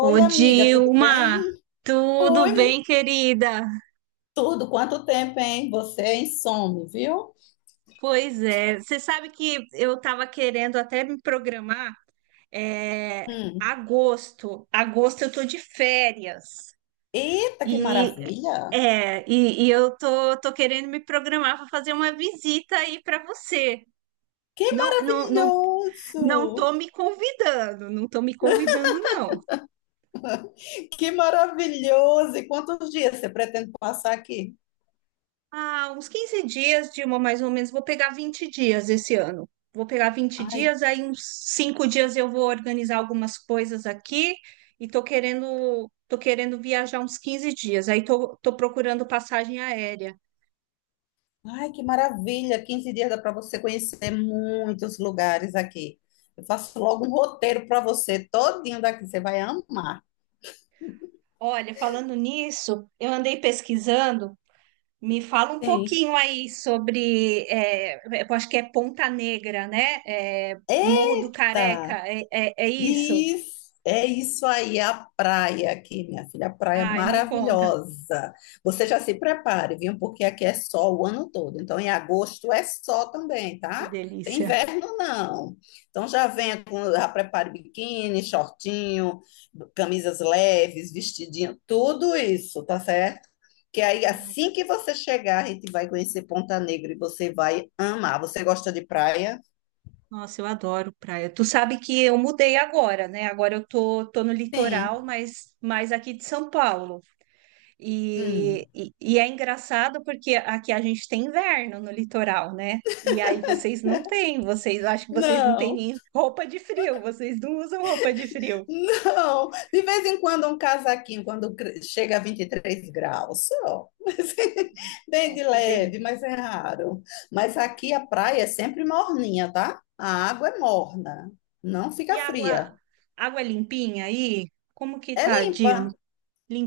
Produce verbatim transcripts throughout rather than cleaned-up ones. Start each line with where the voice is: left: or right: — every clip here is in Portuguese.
right: Ô,
left: amiga, tudo
right: Dilma,
left: bem?
right: tudo
left: Oi,
right: bem,
left: mu-
right: querida?
left: tudo. Quanto tempo, hein? Você é insome, viu?
right: Pois é, você sabe que eu estava querendo até me programar, é,
left: Hum.
right: agosto, agosto eu tô de férias
left: Eita, que
right: e
left: maravilha!
right: é, e, e eu tô, tô querendo me programar para fazer uma visita aí para você.
left: Que
right: Não, não, não, não tô
left: maravilhoso!
right: me convidando, não tô me convidando, não.
left: Que maravilhoso! E quantos dias você pretende passar aqui?
right: Ah, uns quinze dias, Dilma, mais ou menos. Vou pegar vinte dias esse ano. Vou pegar vinte
left: Ai,
right: dias, aí uns cinco dias eu vou organizar algumas coisas aqui e tô querendo, tô querendo viajar uns quinze dias. Aí tô, tô procurando passagem aérea.
left: ai, que maravilha! Quinze dias dá para você conhecer muitos lugares aqui. Eu faço logo um roteiro para você, todinho daqui, você vai amar.
right: Olha, falando nisso, eu andei pesquisando. Me fala um
left: Sim.
right: pouquinho aí sobre, é, eu acho que é Ponta Negra, né? É, Morro do Careca,
left: Eita!
right: é, é, é isso?
left: Isso, é isso aí, a praia aqui, minha filha, a praia é
right: Ai, me conta.
left: maravilhosa. Você já se prepare, viu? Porque aqui é sol o ano todo. Então, em agosto é sol também,
right: Que
left: tá? Tem
right: delícia.
left: inverno, não. Então, já venha com, já prepare biquíni, shortinho, camisas leves, vestidinho, tudo isso, tá certo? Que aí, assim que você chegar, a gente vai conhecer Ponta Negra e você vai amar. Você gosta de praia?
right: Nossa, eu adoro praia. Tu sabe que eu mudei agora, né? Agora eu tô, tô no litoral,
left: Sim.
right: mas mais aqui de São Paulo. E,
left: Hum.
right: e, e é engraçado porque aqui a gente tem inverno no litoral, né? E aí vocês não têm, vocês acho que vocês não têm
left: Não.
right: nem roupa de frio, vocês não usam roupa de frio.
left: Não, de vez em quando um casaquinho, quando cre- chega a vinte e três graus, só. Mas, bem
right: Não,
left: de
right: que
left: leve, mas
right: delícia.
left: é raro. Mas aqui a praia é sempre morninha, tá? A água é morna, não
right: E
left: fica fria.
right: água, água limpinha aí? Como que
left: É
right: tá, Dil?
left: limpa,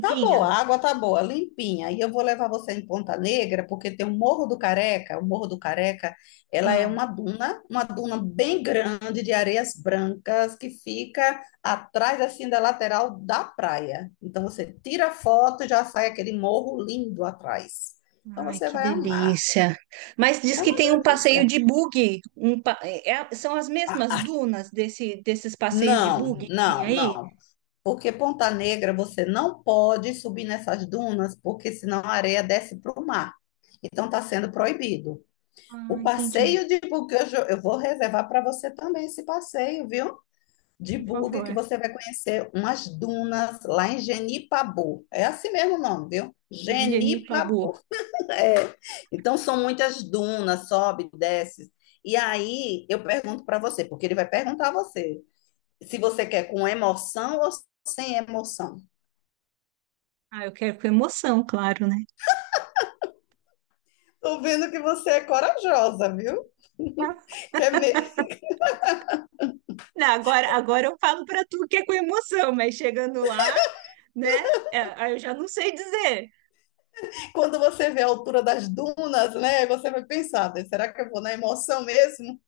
left: tá boa, a água tá boa, limpinha. E eu vou levar você em Ponta Negra, porque tem o Morro do Careca. O Morro do Careca, ela é
right: Ah.
left: uma duna, uma duna bem grande de areias brancas que fica atrás assim da lateral da praia. Então você tira a foto e já sai aquele morro lindo atrás. Então
right: Ai,
left: você
right: que
left: vai amar.
right: delícia. Mas diz
left: É
right: que
left: uma
right: tem um passeio
left: delícia.
right: de buggy. Um pa- é- são as mesmas
left: Ah,
right: dunas desse, desses passeios de
left: não,
right: buggy que tem
left: não,
right: aí?
left: não. Porque Ponta Negra você não pode subir nessas dunas, porque senão a areia desce para o mar. Então está sendo proibido.
right: Ah,
left: O
right: entendi.
left: passeio de buggy eu, jo- eu vou reservar para você também esse passeio, viu? De
right: Por
left: buggy que
right: favor.
left: você vai conhecer umas dunas lá em Genipabu. É assim mesmo o nome, viu?
right: Virginie Pabu.
left: Genipabu. É. Então são muitas dunas, sobe, desce. E aí eu pergunto para você, porque ele vai perguntar a você se você quer com emoção ou sem emoção.
right: Ah, eu quero com emoção, claro, né?
left: Tô vendo que você é corajosa, viu?
right: Ah,
left: Quer me-
right: Não, agora, agora eu falo para tu que é com emoção, mas chegando lá, né? É, aí eu já não sei dizer.
left: Quando você vê a altura das dunas, né? Você vai pensar, né, será que eu vou na emoção mesmo?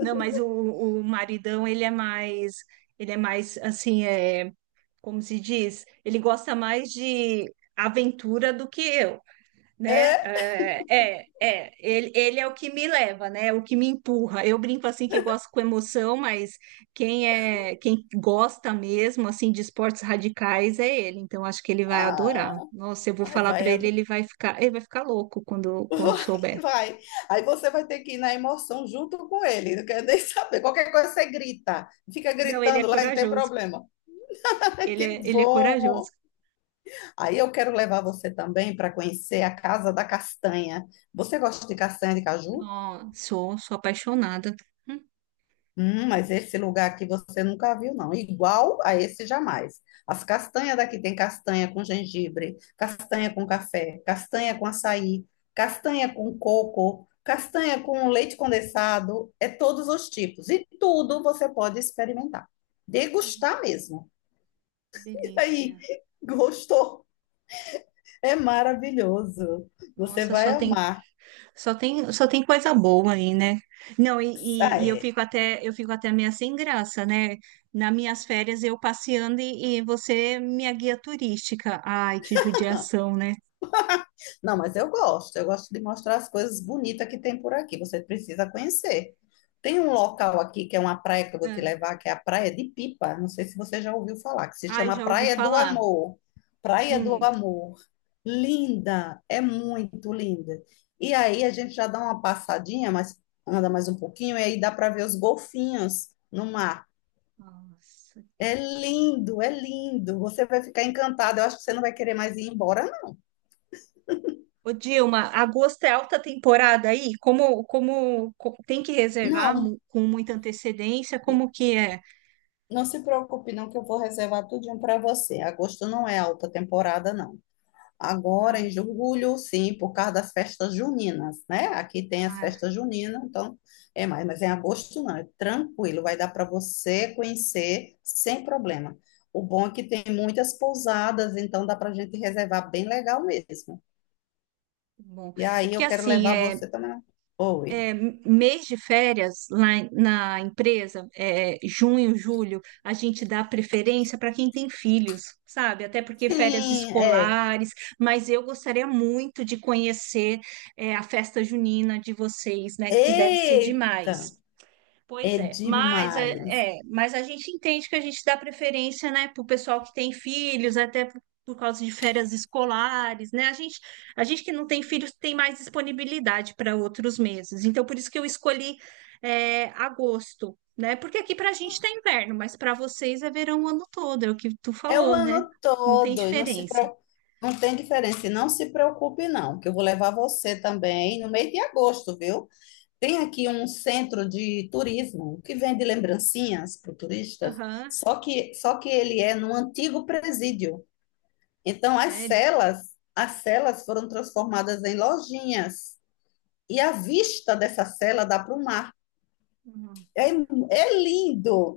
right: Não, mas o, o maridão, ele é mais, ele é mais assim, é. Como se diz, ele gosta mais de aventura do que eu, né?
left: É?
right: É, é, é, ele, ele é o que me leva, né? O que me empurra. Eu brinco assim que eu gosto com emoção, mas quem é, quem gosta mesmo assim de esportes radicais é ele. Então acho que ele vai adorar.
left: Ah,
right: Nossa, eu vou
left: aí
right: falar para
left: vai a
right: ele,
left: dor.
right: ele vai ficar, ele vai ficar louco quando quando
left: Vai,
right: souber.
left: vai. Aí você vai ter que ir na emoção junto com ele. Não quer nem saber. Qualquer coisa você grita. Fica
right: Não, ele é
left: gritando lá, não tem
right: corajoso.
left: problema.
right: Ele
left: Que
right: é, ele é corajoso.
left: bom! Aí eu quero levar você também para conhecer a Casa da Castanha. Você gosta de castanha de caju?
right: Nossa, sou, sou apaixonada. Hum,
left: Hum, mas esse lugar aqui você nunca viu, não. Igual a esse jamais. As castanhas daqui tem castanha com gengibre, castanha com café, castanha com açaí, castanha com coco, castanha com leite condensado, é todos os tipos. E tudo você pode experimentar. Degustar mesmo.
right: que
left: E aí,
right: delícia.
left: gostou? É maravilhoso. Você
right: Nossa,
left: vai
right: só tem
left: amar.
right: Só tem, só tem coisa boa aí, né? Não, e,
left: Ah,
right: e- e eu
left: é.
right: fico até, eu fico até meio sem graça, né? Nas minhas férias eu passeando e, e você minha guia turística. Ai, que judiação, né?
left: Não, mas eu gosto. Eu gosto de mostrar as coisas bonitas que tem por aqui. Você precisa conhecer. Tem um local aqui que é uma praia que eu vou te
right: Ah,
left: levar, que é a Praia de Pipa. Não sei se você já ouviu falar, que se
right: ai,
left: chama
right: já ouvi
left: Praia do
right: falar.
left: Amor. Praia do
right: Hum.
left: Amor. Linda, é muito linda. E aí a gente já dá uma passadinha, mas anda mais um pouquinho, e aí dá para ver os golfinhos no mar.
right: Nossa.
left: É lindo, é lindo. Você vai ficar encantado. Eu acho que você não vai querer mais ir embora,
right: Ô, Dilma, agosto é alta temporada aí? Como, como, co- tem que reservar
left: não.
right: mu- com muita antecedência? Como que é?
left: Não se preocupe, não, que eu vou reservar tudinho para você. Agosto não é alta temporada, não. Agora,
right: Ai,
left: em
right: que-
left: julho, sim, por causa das festas juninas, né? Aqui tem as
right: ai,
left: festas juninas, então é mais. Mas em agosto, não, é tranquilo, vai dar para você conhecer sem problema. O bom é que tem muitas pousadas, então dá para a gente reservar bem legal mesmo.
right: Bom.
left: E
right: É
left: aí
right: porque
left: eu quero
right: assim,
left: levar
right: é.
left: você também. Oi.
right: m- mês de férias lá em- na empresa, é, junho, julho, a gente dá preferência para quem tem filhos, sabe? Até porque férias
left: Sim, é.
right: escolares, mas eu gostaria muito de conhecer, é, a festa junina de vocês, né? Que deve ser
left: Eita,
right: demais.
left: é
right: Pois é, mas
left: demais.
right: é, é, mas a gente entende que a gente dá preferência, né, para o pessoal que tem filhos, até por, por causa de férias escolares, né? A gente, a gente que não tem filhos tem mais disponibilidade para outros meses. Então, por isso que eu escolhi é, agosto, né? Porque aqui para a gente tá inverno, mas para vocês é verão o ano todo, é o que tu
left: É o
right: falou, né?
left: ano
right: Não tem
left: todo, e não se
right: diferença.
left: pro... não tem diferença. E não se preocupe, não, que eu vou levar você também no mês de agosto, viu? Tem aqui um centro de turismo que vende lembrancinhas para turistas,
right: Aham,
left: só que, só que ele é num antigo presídio. Então, as
right: sério?
left: celas, as celas foram transformadas em lojinhas, e a vista dessa cela dá para o mar.
right: Hum.
left: É, é lindo!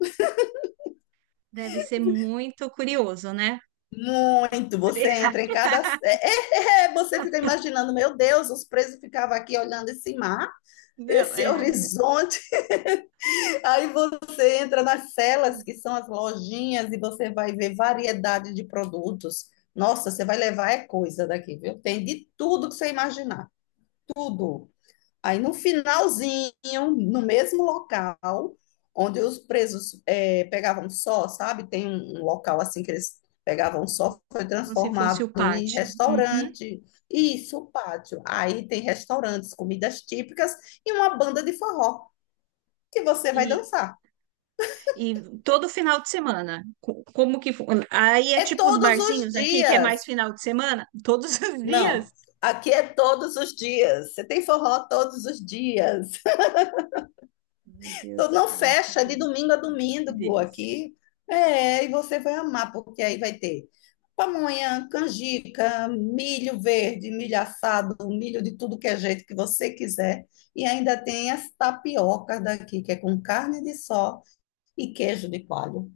right: Deve ser muito curioso, né?
left: Muito, você entra em cada. É, é, é, você fica imaginando, meu Deus, os presos ficavam aqui olhando esse mar,
right: Não,
left: esse
right: é.
left: horizonte. Aí você entra nas celas, que são as lojinhas, e você vai ver variedade de produtos. Nossa, você vai levar é coisa daqui, viu? Tem de tudo que você imaginar, tudo. Aí no finalzinho, no mesmo local, onde os presos eh, pegavam só, sabe? Tem um, um local assim que eles pegavam só, foi
right: Como se fosse
left: transformado
right: o
left: em
right: pátio. Uhum.
left: restaurante. Isso, o pátio. Aí tem restaurantes, comidas típicas e uma banda de forró que você vai
right: E,
left: dançar.
right: e todo final de semana, co- como que. fu- aí é
left: É
right: tipo os
left: todos os
right: barzinhos aqui, que é
left: dias.
right: mais final de semana, todos os dias.
left: Não, aqui é todos os dias. Você tem forró todos os dias.
right: Meu Deus,
left: Então, não
right: ai, que,
left: fecha de
right: deli-
left: domingo a
right: que que
left: domingo
right: delícia.
left: aqui. É, e você vai amar, porque aí vai ter pamonha, canjica, milho verde, milho assado, milho de tudo que é jeito que você quiser. E ainda tem as tapiocas daqui, que é com carne de sol e queijo de coalho.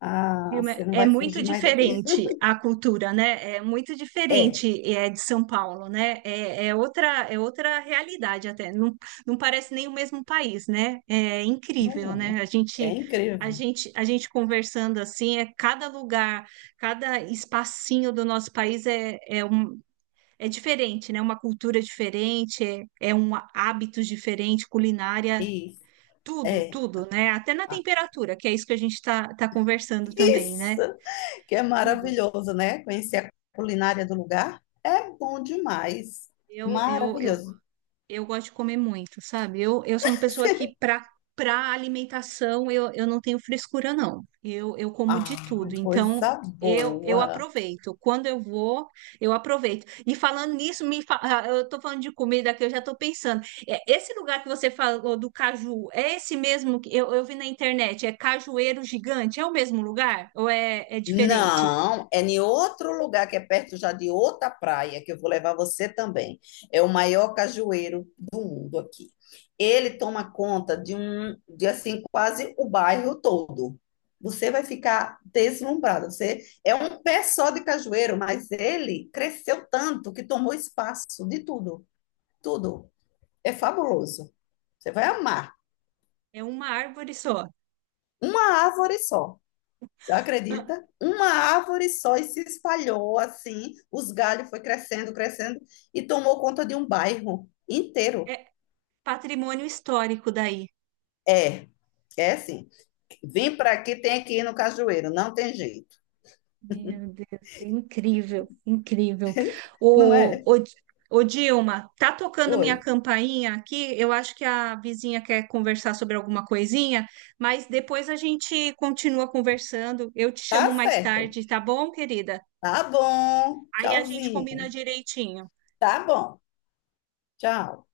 left: Ah,
right: Vilma,
left: você não
right: é
left: vai
right: muito
left: fugir mais daqui.
right: diferente a cultura, né? É muito
left: É,
right: diferente é, de São Paulo, né? É, é outra, é outra realidade até. Não, não parece nem o mesmo país, né? É
left: não
right: incrível,
left: é?
right: né?
left: Né?
right: A
left: É
right: gente, a
left: incrível.
right: gente, a gente conversando assim, é cada lugar, cada espacinho do nosso país é, é, um, é diferente, né? Uma cultura diferente, é, é um hábito diferente, culinária.
left: Isso,
right: Tudo,
left: é.
right: tudo, né? Até na
left: Ah,
right: temperatura, que é isso que a gente está tá tá conversando também,
left: isso!
right: né?
left: Que é
right: Tudo.
left: maravilhoso, né? Conhecer a culinária do lugar é bom demais.
right: Eu, eu, eu,
left: Maravilhoso.
right: eu gosto de comer muito, sabe? Eu, eu sou uma pessoa que, para para alimentação, eu, eu não tenho frescura, não. Eu, eu como
left: Ah,
right: de tudo. Então,
left: coisa
right: eu, eu
left: boa.
right: aproveito. Quando eu vou, eu aproveito. E falando nisso, me fa- ah, eu tô falando de comida que eu já tô pensando. É, esse lugar que você falou do caju, é esse mesmo que eu, eu vi na internet? É Cajueiro Gigante? É o mesmo lugar? Ou é, é diferente?
left: Não, é em outro lugar que é perto já de outra praia, que eu vou levar você também. É o maior cajueiro do mundo aqui. Ele toma conta de um, de assim, quase o bairro todo. Você vai ficar deslumbrado. Você é um pé só de cajueiro, mas ele cresceu tanto que tomou espaço de tudo. Tudo. É fabuloso. Você vai amar.
right: É uma árvore só.
left: Uma árvore só. Você acredita? Uma árvore só e se espalhou assim. Os galhos foi crescendo, crescendo e tomou conta de um bairro inteiro.
right: É patrimônio histórico daí.
left: É, é assim. Vim para aqui, tem que ir no cajueiro. Não tem jeito.
right: Meu Deus, é incrível, incrível.
left: Não
right: O,
left: é?
right: o, Ô, Dilma, tá tocando minha
left: Oi.
right: campainha aqui. Eu acho que a vizinha quer conversar sobre alguma coisinha, mas depois a gente continua conversando. Eu te
left: Tá
right: chamo mais
left: certo.
right: tarde, tá bom, querida?
left: Tá bom.
right: Aí a gente combina
left: Tchauzinho.
right: direitinho.
left: Tá bom. Tchau.